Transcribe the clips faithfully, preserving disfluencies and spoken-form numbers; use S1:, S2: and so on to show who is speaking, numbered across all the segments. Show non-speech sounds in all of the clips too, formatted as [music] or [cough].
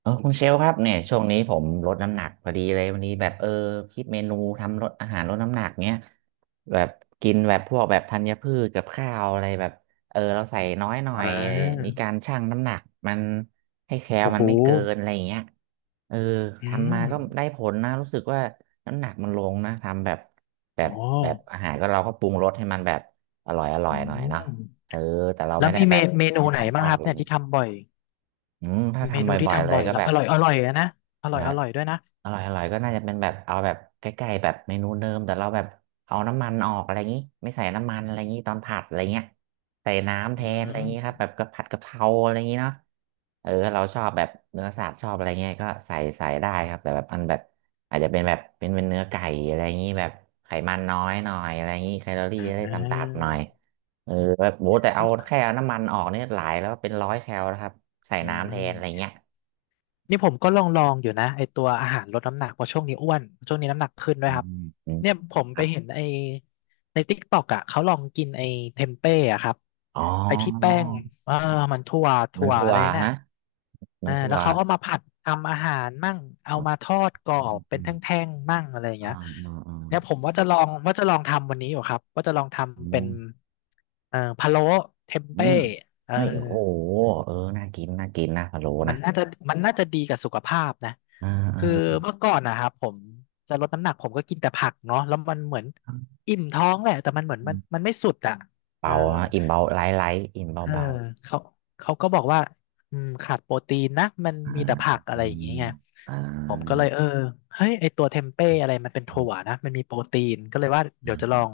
S1: เออคุณเชลครับเนี่ยช่วงนี้ผมลดน้ำหนักพอดีเลยวันนี้แบบเออคิดเมนูทำลดอาหารลดน้ำหนักเนี้ยแบบกินแบบพวกแบบธัญพืชกับข้าวอะไรแบบเออเราใส่น้อยหน่อ
S2: อ่
S1: ยมี
S2: า
S1: การชั่งน้ำหนักมันให้แคล
S2: โอ้
S1: มั
S2: โห
S1: นไม่เกินอะไรอย่างเงี้ยเออ
S2: อืม
S1: ทำมาก็ได้ผลนะรู้สึกว่าน้ำหนักมันลงนะทำแบบแบ
S2: อ๋อ
S1: บแบบอาหารก็เราก็ปรุงรสให้มันแบบอร่อยอร่อ
S2: อื
S1: ยหน่อยเนาะ
S2: ม
S1: เออแต่เรา
S2: แล้
S1: ไม่
S2: ว
S1: ได้
S2: มี
S1: แบ
S2: เม
S1: บ
S2: เมนู
S1: ไม่ข
S2: ไหน
S1: องท
S2: บ้าง
S1: อ
S2: ค
S1: ด
S2: รั
S1: อะ
S2: บ
S1: ไรอ
S2: เนี่
S1: ย่า
S2: ย
S1: งงี้
S2: ที่ทำบ่อย
S1: อืมถ้า
S2: เม
S1: ทำ
S2: นูที่
S1: บ่อยๆเล
S2: ทำบ่
S1: ย
S2: อย
S1: ก็
S2: แล้ว
S1: แบ
S2: อ
S1: บ
S2: ร่อยอร่อยอะนะอ
S1: อะ
S2: ร่อย
S1: ไร
S2: อร่อยด้วยนะ
S1: อร่อยอร่อยก็น่าจะเป็นแบบเอาแบบใกล้ๆแบบเมนูเดิมแต่เราแบบเอาน้ำมันออกอะไรอย่างนี้ไม่ใส่น้ำมันอะไรอย่างนี้ตอนผัดอะไรเงี้ยใส่น้ำแท
S2: อื
S1: นอะไรอย่างนี้ครับ
S2: ม
S1: แบบกะผัดกะเพราอะไรอย่างนี้เนาะเออเราชอบแบบเนื้อสัตว์ชอบอะไรเงี้ยก็ใส่ใส่ได้ครับแต่แบบอันแบบอาจจะเป็นแบบเป็นเป็นเนื้อไก่อะไรอย่างนี้แบบไขมันน้อยหน่อยอะไรอย่างนี้แคลอรี่
S2: อ่
S1: จะได้
S2: า
S1: ต่ำๆหน่อยเออแบบโหแต่เอาแค่เอาน้ำมันออกเนี่ยหลายแล้วเป็นร้อยแคลนะครับใส่
S2: อื
S1: น้ำแทนอะไร
S2: ม
S1: เงี้ย
S2: นี่ผมก็ลองลองอยู่นะไอตัวอาหารลดน้ำหนักเพราะช่วงนี้อ้วนช่วงนี้น้ำหนักขึ้นด้ว
S1: อื
S2: ยครับ
S1: มอืม
S2: เนี่ยผม
S1: ค
S2: ไป
S1: รับ
S2: เห็นไอในติ๊กต็อกอ่ะเขาลองกินไอเทมเป้อะครับ
S1: อ๋อ
S2: ไอที่แป้งเออมันถั่ว
S1: เหมือ
S2: ถั่
S1: น
S2: ว
S1: ถั่
S2: อะ
S1: ว
S2: ไรน่ะ
S1: ฮะเหมือ
S2: อ่า
S1: นถั่
S2: แล้
S1: ว
S2: วเขาเอามาผัดทำอาหารมั่งเอา
S1: อ๋อ
S2: มาทอดกรอ
S1: อืม
S2: บ
S1: อื
S2: เป็นแท
S1: ม
S2: ่งๆมั่งอะไรอย่าง
S1: อ่า
S2: เงี้ย
S1: อ่าอ่า
S2: เนี่ยผมว่าจะลองว่าจะลองทำวันนี้อยู่ครับว่าจะลอง
S1: อื
S2: ทำเป็น
S1: ม
S2: เอ่อพะโล้เทม
S1: อื
S2: เป้
S1: ม
S2: เออ
S1: เฮ้ยโอ้โหเออน่ากินน่ากินนะพะโล้
S2: มั
S1: นะ
S2: นน่าจะมันน่าจะดีกับสุขภาพนะ
S1: อ่า
S2: คือ
S1: อ่า
S2: เมื่อก่อนนะครับผมจะลดน้ำหนักผมก็กินแต่ผักเนาะแล้วมันเหมือนอิ่มท้องแหละแต่มันเหมือน
S1: อื
S2: มันมั
S1: ม
S2: นไม่สุดอ่ะเออ
S1: เบานะอิ่มเบาไลท์ไลท์อิ่มเบา
S2: เออ
S1: เบา
S2: เขาเขาก็บอกว่าอืมขาดโปรตีนนะมัน
S1: อ่า
S2: มีแต่ผักอะ
S1: อื
S2: ไรอย่าง
S1: ม
S2: เงี้ยไง
S1: อ่า
S2: ผมก็เลยเออเฮ้ยไอตัวเทมเป้อะไรมันเป็น
S1: อื
S2: ถั่ว
S1: ม
S2: นะมันมีโปรตีนก็เลยว่า
S1: อื
S2: เดี๋ยว
S1: ม
S2: จะ
S1: อ
S2: ลอ
S1: ม
S2: ง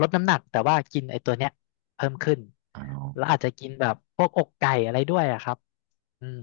S2: ลดน้ำหนักแต่ว่ากินไอตัวเนี้ยเพิ่มขึ้น
S1: อ๋อ
S2: แล้วอาจจะกินแบบพวกอกไก่อะไรด้วยอะครับอืม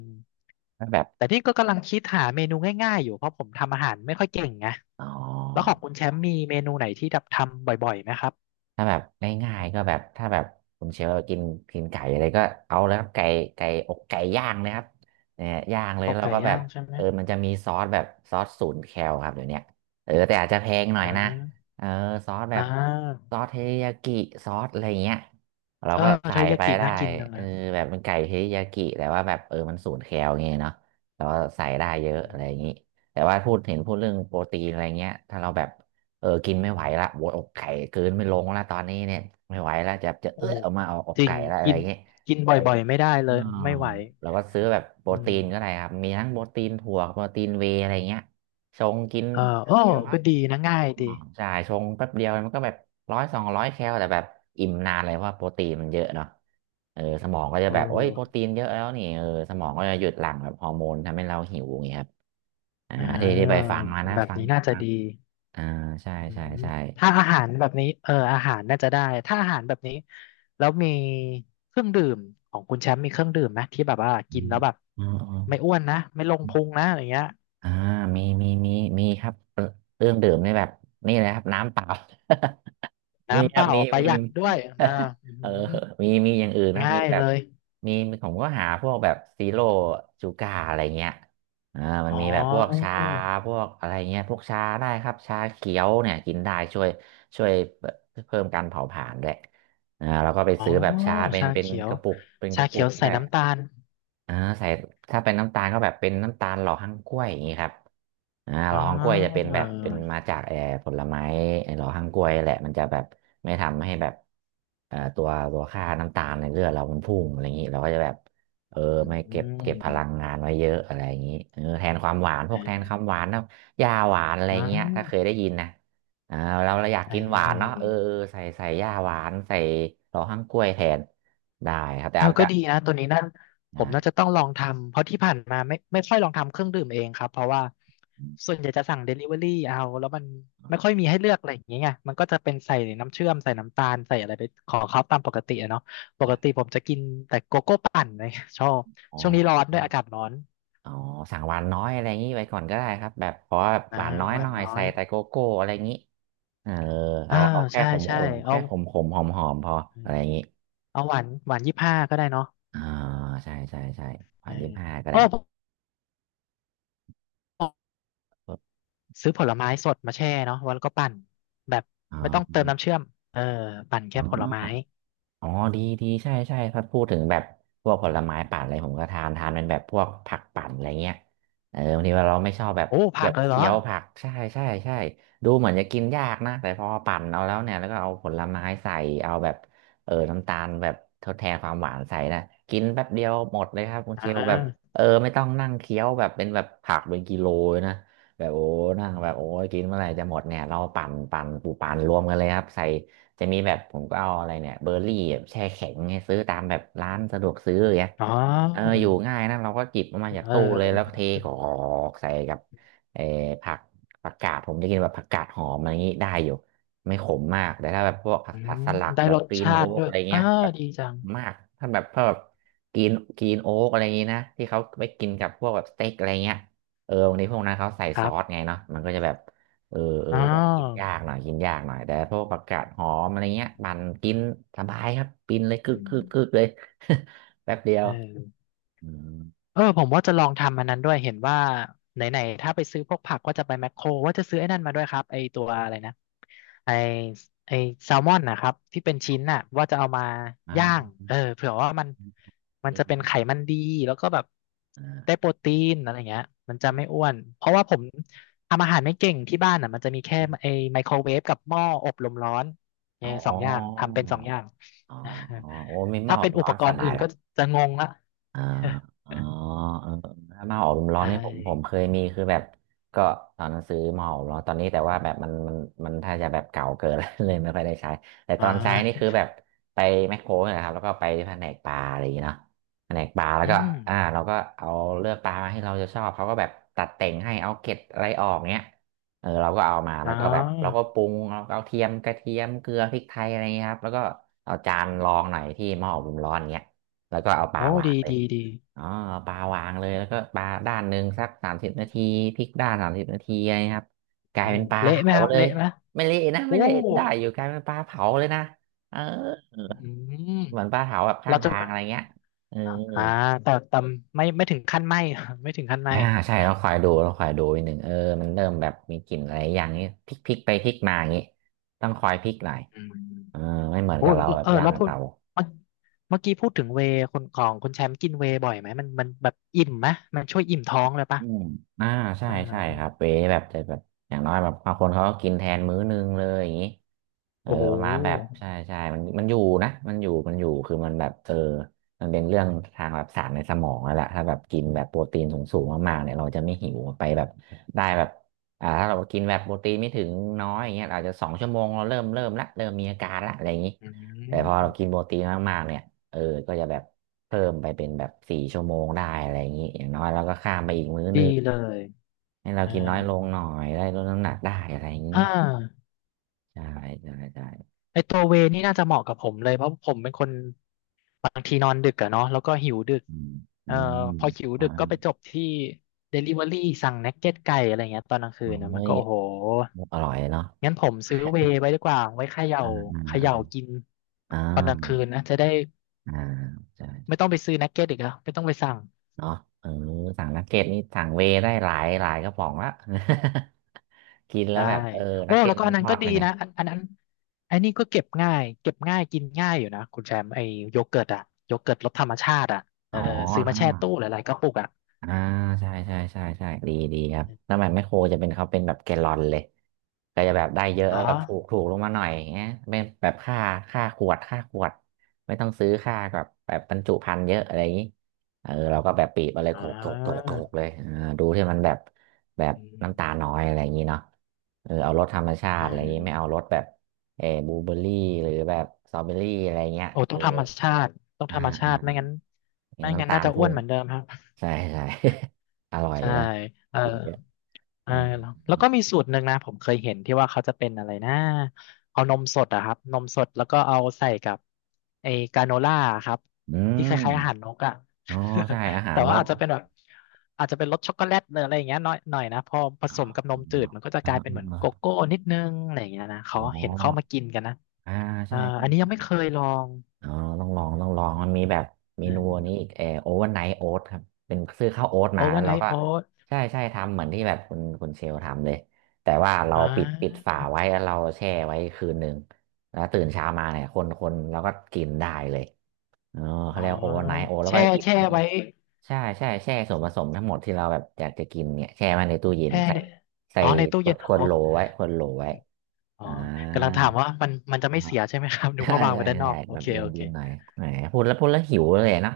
S1: แล้วแบบ
S2: แต่ที่ก็กำลังคิดหาเมนูง่ายๆอยู่เพราะผมทำอาหารไม่ค่อยเก่งไง
S1: อ๋อ
S2: แล้วของคุณแชมป์มีเมนูไหนที่แบบทำบ่อยๆไหมครับ
S1: ถ้าแบบง่ายๆก็แบบถ้าแบบคุณเชลล์กินกินไก่อะไรก็เอาแล้วครับไก่ไก่อกไก่ย่างนะครับเนี่ยย่างเลย
S2: โต๊ะ
S1: แล้ว
S2: ไก่
S1: ก็แบ
S2: ย่า
S1: บ
S2: งใช่ไหม
S1: เออมันจะมีซอสแบบซอสศูนย์แคลครับเดี๋ยวเนี้ยเออแต่อาจจะแพงหน่อ
S2: อ่
S1: ยนะ
S2: า
S1: เออซอสแบ
S2: อ่
S1: บ
S2: า
S1: ซอสเทริยากิซอสอะไรเงี้ยเรา
S2: เออ
S1: ก็ใส่
S2: เทอริยา
S1: ไป
S2: กิ
S1: ได้
S2: น่ากินจัง
S1: เอ
S2: เล
S1: อ
S2: ย
S1: แบบเป็นไก่เทริยากิแต่ว่าแบบเออมันศูนย์แคลเงี้ยเนาะเราก็ใส่ได้เยอะ
S2: อื
S1: อะ
S2: ม
S1: ไรอย่างงี้แต่ว่าพูดเห็นพูดเรื่องโปรตีนอะไรเงี้ยถ้าเราแบบ เออกินไม่ไหวละโวยอกไก่เกืนไม่ลงละตอนนี้เนี่ยไม่ไหวละจะจะ
S2: โอ้
S1: เอื้อ
S2: โห
S1: ออกมาเอาอก
S2: จริง
S1: ไก่ละอะไร
S2: กิน
S1: เงี้ย
S2: กินบ่อยๆไม่ได้เล
S1: อ๋อ
S2: ยไม่ไหว
S1: เราก็ซื้อแบบโปร
S2: อื
S1: ตี
S2: ม
S1: นก็ได้ครับมีทั้งโปรตีนถั่วโปรตีนเวย์อะไรเงี้ยชงกิน
S2: เออโอ้ก็ดีนะง่ายดี
S1: อ๋อใช่ชงแป๊บเดียวมันก็แบบร้อยสองร้อยแคลแต่แบบอิ่มนานเลยเพราะว่าโปรตีนมันเยอะเนาะเออสมองก็จะแบ
S2: โอ้
S1: บโอ้ยโปรตีนเยอะแล้วนี่เออสมองก็จะหยุดหลั่งแบบฮอร์โมนทำให้เราหิวอย่างเงี้ยครับอ่า
S2: อ่
S1: ที่ที่ไป
S2: า
S1: ฟังมานะ
S2: แบบ
S1: ฟัง
S2: นี้น่าจะ
S1: ฟัง
S2: ดี
S1: อ่าใช่
S2: อื
S1: ใช่
S2: ม
S1: ใช่
S2: ถ้าอาหารแบบนี้เอออาหารน่าจะได้ถ้าอาหารแบบนี้แล้วมีเครื่องดื่มของคุณแชมป์มีเครื่องดื่มไหมที่แบบว่า
S1: อื
S2: กิน
S1: ม
S2: แล้วแบบ
S1: อ๋ออ๋อ
S2: ไม่อ้วนนะไม่ลงพุงนะอย่างเงี้ย
S1: อ่ามีมีมีมีครับเอ่อเครื่องดื่มนี่แบบนี่เลยครับน้ำเปล่า [laughs] มี
S2: น้ำ
S1: ค
S2: เป
S1: รับ
S2: ล่า
S1: มี
S2: ประ
S1: มี
S2: หยั
S1: [laughs]
S2: ดด้วยนะอื
S1: เออ
S2: ม
S1: มีมีอย่างอื่นนะครับ
S2: ง่า
S1: มี
S2: ย
S1: แบ
S2: เล
S1: บ
S2: ย
S1: มีมีผมก็หาพวกแบบซีโร่ชูการ์อะไรเงี้ยอ่ามัน
S2: อ๋
S1: มี
S2: อ
S1: แบบพวกชาพวกอะไรเงี้ยพวกชาได้ครับชาเขียวเนี่ยกินได้ช่วยช่วยเพิ่มการเผาผลาญด้วยอ่าเราก็ไป
S2: อ๋อ
S1: ซื้อแบบชาเป็น
S2: ชา
S1: เป็น
S2: เขีย
S1: ก
S2: ว
S1: ระปุกเป็นก
S2: ชา
S1: ระปุ
S2: เขีย
S1: ก
S2: วใส่
S1: ได้
S2: น้ำตาล
S1: อ่าใส่ถ้าเป็นน้ำตาลก็แบบเป็นน้ำตาลหล่อฮั่งกล้วยอย่างนี้ครับอ่าห
S2: อ๋
S1: ล่
S2: อ
S1: อฮั่งกล้วยจะเป็นแบบเป็นมาจากเอ่อผลไม้ไอ้หล่อฮั่งกล้วยแหละมันจะแบบไม่ทำให้แบบเอ่อตัวตัวค่าน้ำตาลในเลือดเรามันพุ่งอะไรอย่างนี้เราก็จะแบบเออ
S2: อ
S1: ไม่
S2: ื
S1: เก็บเก็บพลั
S2: ม
S1: งงานไว้เยอะอะไรอย่างนี้เออแทนความหวานพว
S2: อ่
S1: กแทนค
S2: า
S1: วามหวานนะยาหวานอะไรเงี้ยถ้าเคยได้ยินนะอ่าเราเราอยาก
S2: อ
S1: กินหวานเนาะ
S2: ่
S1: เออเออใส่ใส่ยาหวานใส่หล่อฮั่งกล้วยแทนได้ครับแต่
S2: เออ
S1: อาจ
S2: ก็
S1: จะ
S2: ดีนะตัวนี้นั่นผมน่าจะ
S1: อ่า
S2: ต้องลองทำเพราะที่ผ่านมาไม่ไม่ค่อยลองทำเครื่องดื่มเองครับเพราะว่าส่วนใหญ่จะสั่งเดลิเวอรี่เอาแล้วมันไม่ค่อยมีให้เลือกอะไรอย่างเงี้ยไงมันก็จะเป็นใส่น้ำเชื่อมใส่น้ำตาลใส่อะไรไปของเขาตามปกติอะเนาะปกติผมจะกินแต่โกโก้ปั่นเลยชอบ
S1: อ๋
S2: ช่วงนี้ร้อ
S1: อ
S2: นด้วยอากาศร้อน
S1: อ๋อสั่งหวานน้อยอะไรอย่างนี้ไว้ก่อนก็ได้ครับแบบขอแบบห
S2: นะ
S1: วานน้อย
S2: หวา
S1: ห
S2: น
S1: น่อย
S2: น้อ
S1: ใส่
S2: ย
S1: แต่โกโก้อะไรอย่างนี้เออ
S2: อ่า
S1: เอาเอาแค่
S2: ใช่
S1: ขมข
S2: ใช่
S1: ม
S2: เอา
S1: แค่ขมขมหอมหอมพออะไรอย่างนี้
S2: เอาหวานหวานยี่สิบห้าก็ได้เนาะ
S1: อ่าใช่ใช่ใช่หวานยี่ห้าก็
S2: เอ
S1: ได้
S2: อโอ้
S1: อ๋อ
S2: ซื้อผลไม้สดมาแช่เนาะวแล้วก็ปั่นแบบไม่ต้องเติมน้ำเชื่อมเออปั่น
S1: อ๋
S2: แค่
S1: อ
S2: ผลไม้
S1: อ๋อดีดีใช่ใช่ถ้าพูดถึงแบบพวกผลไม้ปั่นอะไรผมก็ทานทานเป็นแบบพวกผักปั่นอะไรเงี้ยเออบางทีเราไม่ชอบแบบ
S2: โอ้
S1: แบ
S2: ผัก
S1: บ
S2: เลยเหรอ
S1: เคี้ยวผักใช่ใช่ใช่ดูเหมือนจะกินยากนะแต่พอปั่นเอาแล้วเนี่ยแล้วก็เอาผลไม้ใส่เอาแบบเออน้ำตาลแบบทดแทนความหวานใส่นะกินแป๊บเดียวหมดเลยครับคุณ
S2: อ่
S1: เชลแบบ
S2: า
S1: เออไม่ต้องนั่งเคี้ยวแบบเป็นแบบผักเป็นกิโลเลยนะแบบโอ้นั่งแบบโอ้ยกินเมื่อไหร่จะหมดเนี่ยเราปั่นปั่นปูปั่นรวมกันเลยครับใส่ จะมีแบบผมก็เอาอะไรเนี่ยเบอร์รี่แบบแช่แข็งให้ซื้อตามแบบร้านสะดวกซื้ออย่างเงี้ย
S2: อ๋อ
S1: เอออยู่ง่ายนะเราก็จิบออกมาจาก
S2: เอ
S1: ตู้เลยแล้วเท
S2: อ
S1: กรอกใส่กับเออผักผักกาดผมจะกินแบบผักกาดหอมอะไรอย่างงี้ได้อยู่ไม่ขมมากแต่ถ้าแบบพวกผัก
S2: อื
S1: ผัก
S2: ม
S1: สลัก
S2: ได้
S1: แบ
S2: ร
S1: บ
S2: ส
S1: กรีน
S2: ชา
S1: โอ๊
S2: ติ
S1: ก
S2: ด้วย
S1: อะไรเงี้
S2: อ่า
S1: ยแบบ
S2: ดีจัง
S1: มากถ้าแบบพวกกรีนกรีนโอ๊กอะไรอย่างงี้นะที่เขาไปกินกับพวกแบบสเต็กอะไรเงี้ยเออวันนี้พวกนั้นเขาใส่
S2: ค
S1: ซ
S2: รั
S1: อส
S2: บ
S1: ไงเนาะมันก็จะแบบ เออเออ
S2: อ๋
S1: แบบกิน
S2: อ
S1: ยากหน่อยกินยากหน่อยแต่พวกผักกาดหอมอะไรเงี้ยปั่นกินสบายครับกินเลยคึก
S2: อื
S1: คึ
S2: ม
S1: กคึกเลย [laughs] แป๊บเดียว
S2: เออ
S1: อืม
S2: เออผมว่าจะลองทำอันนั้นด้วยเห็นว่าไหนๆถ้าไปซื้อพวกผักก็จะไปแมคโครว่าจะซื้อไอ้นั่นมาด้วยครับไอ้ตัวอะไรนะไอ้ไอ้แซลมอนนะครับที่เป็นชิ้นน่ะว่าจะเอามา
S1: อ่า
S2: ย่างเออเผื่อว่ามันมันจะ
S1: ดี
S2: เป็น
S1: ดี
S2: ไขมันดีแล้วก็แบบ
S1: อ่า
S2: ได้โปรตีนอะไรเงี้ยมันจะไม่อ้วนเพราะว่าผมทำอาหารไม่เก่งที่บ้านอ่ะมันจะมีแค่ไอ้ไมโครเวฟกับหม้ออบลมร้อนเออ
S1: อ๋
S2: สองอย่าง
S1: อ
S2: ทำเป็นสองอย่าง
S1: อ๋อโอ้ไม่ห
S2: [laughs]
S1: ม้
S2: ถ้า
S1: อ
S2: เป็นอุ
S1: ร้อ
S2: ป
S1: น
S2: ก
S1: ส
S2: รณ์
S1: บาย
S2: อื่น
S1: ละ
S2: ก็จะงงละ
S1: อ่าอ๋อเออถ้ามาหาอบุมร้อน
S2: ใช่
S1: นี่ผมผมเคยมีคือแบบก็ตอนหนั้นซื้อมหาอบลมร้อนตอนนี้แต่ว่าแบบมันมันมันถ้าจะแบบเก่าเกินแล้ว [laughs] เลยไม่ค่อยได้ใช้แต่ต
S2: อ่
S1: อนใช้นี่คือ
S2: า
S1: แบบไปแมคโครนะครับแล้วก็ไปที่แผนกปลาอะไรอย่างเงี้ยเนาะแผนกปลาแล้ว
S2: อื
S1: ก็
S2: ม
S1: อ่าเราก็เอาเลือกปลามาให้เราจะชอบเขาก็แบบตัดแต่งให้เอาเกล็ดอะไรออกเงี้ยเออเราก็เอามา
S2: อ๋
S1: แล้วก็แบบเราก็
S2: อ
S1: ปรุงเราก็เอาเทียมกระเทียมเกลือพริกไทยอะไรเงี้ยครับแล้วก็เอาจานรองหน่อยที่หม้ออบลมร้อนเงี้ยแล้วก็เอาปลา
S2: โอ้
S1: วาง
S2: ดี
S1: เลย
S2: ดีดี
S1: อ๋อปลาวางเลยแล้วก็ปลาด้านหนึ่งสักสามสิบนาทีพลิกด้านสามสิบนาทีอะไรนะครับกลาย
S2: โอ้
S1: เป็นปลา
S2: เละไหม
S1: เผา
S2: ครับ
S1: เลย
S2: เละไหม
S1: ไม่เละนะ
S2: โอ้
S1: ไม่เละได้อยู่กลายเป็นปลาเผาเลยนะเออ
S2: อืม
S1: เหมือนปลาเผาแบบข้า
S2: เรา
S1: ง
S2: จะ
S1: ทาง
S2: แบ
S1: อะ
S2: บ
S1: ไรเงี้ยเออ
S2: อ่าแต่แต่ไม่ไม่ถึงขั้นไหม [laughs] ไม่ถึงขั้นไหม
S1: อ่าใช่เราคอยดูเราคอยดูอีกหนึ่งเออมันเริ่มแบบมีกลิ่นอะไรอย่างนี้พลิกพลิกไปพลิกมาอย่างนี้ต้องคอยพลิกหน่อย
S2: อื
S1: เออ
S2: ม
S1: ไม่เหมือน
S2: โอ้
S1: กับเราแบบ
S2: เออ
S1: ย่าง
S2: แล้ว
S1: กับ
S2: พูด
S1: เตา
S2: เมื่อเมื่อกี้พูดถึงเวย์คนของคุณแชมป์กินเวย์บ่อยไหมมันมันแบบอิ่มไหมมันช่วยอิ่มท้องเลยปะ
S1: อืมอ่าใช่
S2: อ่
S1: ใช่ครับ
S2: า
S1: เวแบบจะแบบอย่างน้อยแบบบางคนเขาก็กินแทนมื้อนึงเลยอย่างนี้เออ
S2: โอ้โห
S1: มาแบบใช่ใช่มันมันอยู่นะมันอยู่มันอยู่คือมันแบบเออมันเป็นเรื่องทางแบบสารในสมองนั่นแหละถ้าแบบกินแบบโปรตีนสูงๆมากๆเนี่ยเราจะไม่หิวไปแบบได้แบบอ่าถ้าเรากินแบบโปรตีนไม่ถึงน้อยอย่างเงี้ยอาจจะสองชั่วโมงเราเริ่มเริ่มละเริ่มมีอาการละอะไรอย่างนี้
S2: อื
S1: แต่พอเรา
S2: ม
S1: กินโปรตีนมากๆเนี่ยเออก็จะแบบ เพิ่มไปเป็นแบบสี่ชั่วโมงได้อะไรอย่างนี้อย่างน้อยเราก็ข้ามไปอีกมื้อ
S2: ดี
S1: นึง
S2: เลย
S1: ให้เรา
S2: อ่า
S1: กินน้อยลงหน่อยได้ลดน้ำหนักได้อะไรอย่างนี้
S2: อ่า
S1: ใช่ใช่ใช่
S2: ไอตัวเวนี่น่าจะเหมาะกับผมเลยเพราะผมเป็นคน บางทีนอนดึกอะเนาะแล้วก็หิวดึก
S1: อืมอื
S2: เอ่อ
S1: ม
S2: พอหิว
S1: อ่า
S2: ดึกก็ไปจบที่ Delivery สั่งนักเก็ตไก่อะไรเงี้ยตอนกลางคืนนะ
S1: เฮ้
S2: มัน
S1: ย
S2: ก็โอ้โห
S1: อร่อยเนาะ
S2: งั้นผมซื้อเวย์ไว้ดีกว่าไว้เขย่า
S1: อ่า
S2: เขย่า
S1: อ่า
S2: กิน
S1: อ่
S2: ตอนกลางคืน
S1: า
S2: นะจะได้
S1: อ่าใช่
S2: ไม่ต้องไปซื้อนักเก็ตอีกแล้วไม่ต้องไปสั่ง
S1: เนาะเออสั่งนักเก็ตนี่สั่งเวย์ได้หลายหลายกระป๋องละ [laughs] กินแล้ว
S2: ใช่
S1: แบบเออ
S2: โอ้
S1: นักเก็
S2: แล้
S1: ต
S2: วก็
S1: มัน
S2: อัน
S1: ท
S2: นั้น
S1: อ
S2: ก็
S1: ด
S2: ดี
S1: ยังไง
S2: นะอันอันนั้นอันนี้ก็เก็บง่ายเก็บง่ายกินง่ายอยู่นะคุณแชมป์ไอ้โยเกิร์ตอะโยเกิร์ตรสธรรมชาติอะเอ
S1: อ๋
S2: อ
S1: อ
S2: ซื้อมาแช่ตู้หลายๆกระปุกอะ
S1: อ่าใช่ใช่ใช่ใช่ดีดีครับสมัยแมคโครจะเป็นเขาเป็นแบบแกลลอนเลยก็จะแบบได้เยอะแบบ
S2: เนาะ
S1: ถูกถูกลงมาหน่อยอย่างเงี้ยเป็นแบบค่าค่าขวดค่าขวดไม่ต้องซื้อค่าแบบแบบบรรจุภัณฑ์เยอะอะไรอย่างงี้เออเราก็แบบปีบอะไร
S2: อ่
S1: โขกโขกโขกโข
S2: า
S1: กเลยเออดูที่มันแบบแบบ
S2: อืม
S1: น้ำตาน้อยอะไรอย่างงี้เนาะเออเอารสธรรมชา
S2: อ่
S1: ติอะไรอย่างงี้ไม่เอา
S2: า
S1: รสแบบเออบลูเบอร์รี่หรือแบบสตรอเบอรี่อะไรเงี้ย
S2: โอ้
S1: เอ
S2: ต้อ
S1: อ
S2: งธรรมชาติต้อง
S1: อ่า
S2: ธรรมชา
S1: อ่า
S2: ติไม่งั้น
S1: เห็
S2: ไม่
S1: น
S2: งั้
S1: น้ำ
S2: น
S1: ตา
S2: น่า
S1: ล
S2: จะอ้
S1: พุ่
S2: วน
S1: ง
S2: เหมือนเดิมครับ
S1: ใช่ใช่ [laughs] อร่อย
S2: ใช่
S1: นะ
S2: เออ
S1: กินเยอะ
S2: เออ
S1: อื
S2: แล้ว
S1: ม
S2: แล้วก็มีสูตรหนึ่งนะผมเคยเห็นที่ว่าเขาจะเป็นอะไรนะเอานมสดอะครับนมสดแล้วก็เอาใส่กับไอ้กราโนล่าครับ
S1: อื
S2: ที่
S1: ม
S2: คล้ายๆอาหารนกอะ
S1: อ๋อใช่อา
S2: [laughs]
S1: หา
S2: แต่
S1: รน
S2: ว่า
S1: ก
S2: อาจจะเป็นแบบอาจจะเป็นรสช็อกโกแลตหรืออะไรอย่างเงี้ยหน่อยหน่อยนะพอผสมกับน
S1: อื
S2: มจื
S1: ม
S2: ดมันก็จะ
S1: อ๋
S2: กลายเป็นเหมือนโก
S1: อ
S2: โก้นิดนึงอะไรอย่างเงี้ยนะ
S1: อ๋
S2: เขาเห็นเขามา
S1: อ
S2: กินกันนะ
S1: อ่า
S2: เอ
S1: ใช่
S2: ออันนี้ยังไม่
S1: ใช่
S2: เคยลอง
S1: อ๋อต้องลองต้องลองมันมีแบบเมนูอันนี้อีกเออโอเวอร์ไนท์โอ๊ตครับเป็นซื้อข้าวโอ๊ต
S2: โอ
S1: มา
S2: เว
S1: แล้
S2: อ
S1: ว
S2: ร์ไน
S1: เรา
S2: ท์
S1: ก็
S2: โอ๊ต
S1: ใช่ใช่ทำเหมือนที่แบบคุณคุณเชลทำเลยแต่ว่าเรา
S2: อ่
S1: ปิดปิด
S2: า
S1: ฝาไว้แล้วเราแช่ไว้คืนหนึ่งแล้วตื่นเช้ามาเนี่ยคนคนเราก็กินได้เลย เออเขา
S2: อ๋อ
S1: เรียกโอไนโอแล้ว
S2: แช่
S1: ก็อิ่ม
S2: แช่
S1: อี
S2: ไว้
S1: กใช่ใช่แช่ส่วนผสมทั้งหมดที่เราแบบอยากจะกินเนี่ยแช่ไว้ในตู้เย็น
S2: แช่
S1: ใส่
S2: เนี่ย
S1: ใส่
S2: อ๋อในตู้
S1: ขว
S2: เย็
S1: ด
S2: น
S1: ขว
S2: อ๋
S1: ด
S2: อ
S1: โหลไว้ขวดโหลไว้
S2: อ๋อ
S1: อ่
S2: กำลัง
S1: า
S2: ถามว่ามันมันจะ
S1: [laughs] อ่า
S2: ไม่เสียใช่ไหมครับ [laughs] นึก
S1: ใช่
S2: ว่าวางไว้
S1: ใช่
S2: ด้านน
S1: ใช่
S2: อกโอ
S1: แบบ
S2: เค
S1: เย็น
S2: โอเค
S1: เย็นหน่อยแหมพูดแล้วพูดแล้วหิวเลยนะ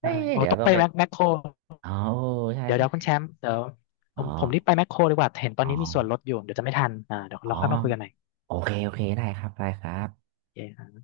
S1: เฮ้
S2: ได้
S1: ย
S2: โอ้
S1: เดี๋ยว
S2: ต้อง
S1: ต้อ
S2: ไป
S1: งไป
S2: แมคแมคโคร
S1: อ๋อใช่
S2: เดี๋ยวเดี๋ยวคุณ
S1: ใช่
S2: แชมป์เดี๋ยว ผ
S1: อ๋อ
S2: มผมรีบไปแมคโครดีกว่า เห็นตอ
S1: อ๋
S2: น
S1: อ
S2: นี้มีส่วนลดอยู่ เดี๋ยวจะไม่ทันอ่าเดี๋ยว
S1: อ๋อ
S2: เราค่อยมาคุยกันใหม่
S1: โอเคโอเคได้ครับได้ครับ
S2: โอเค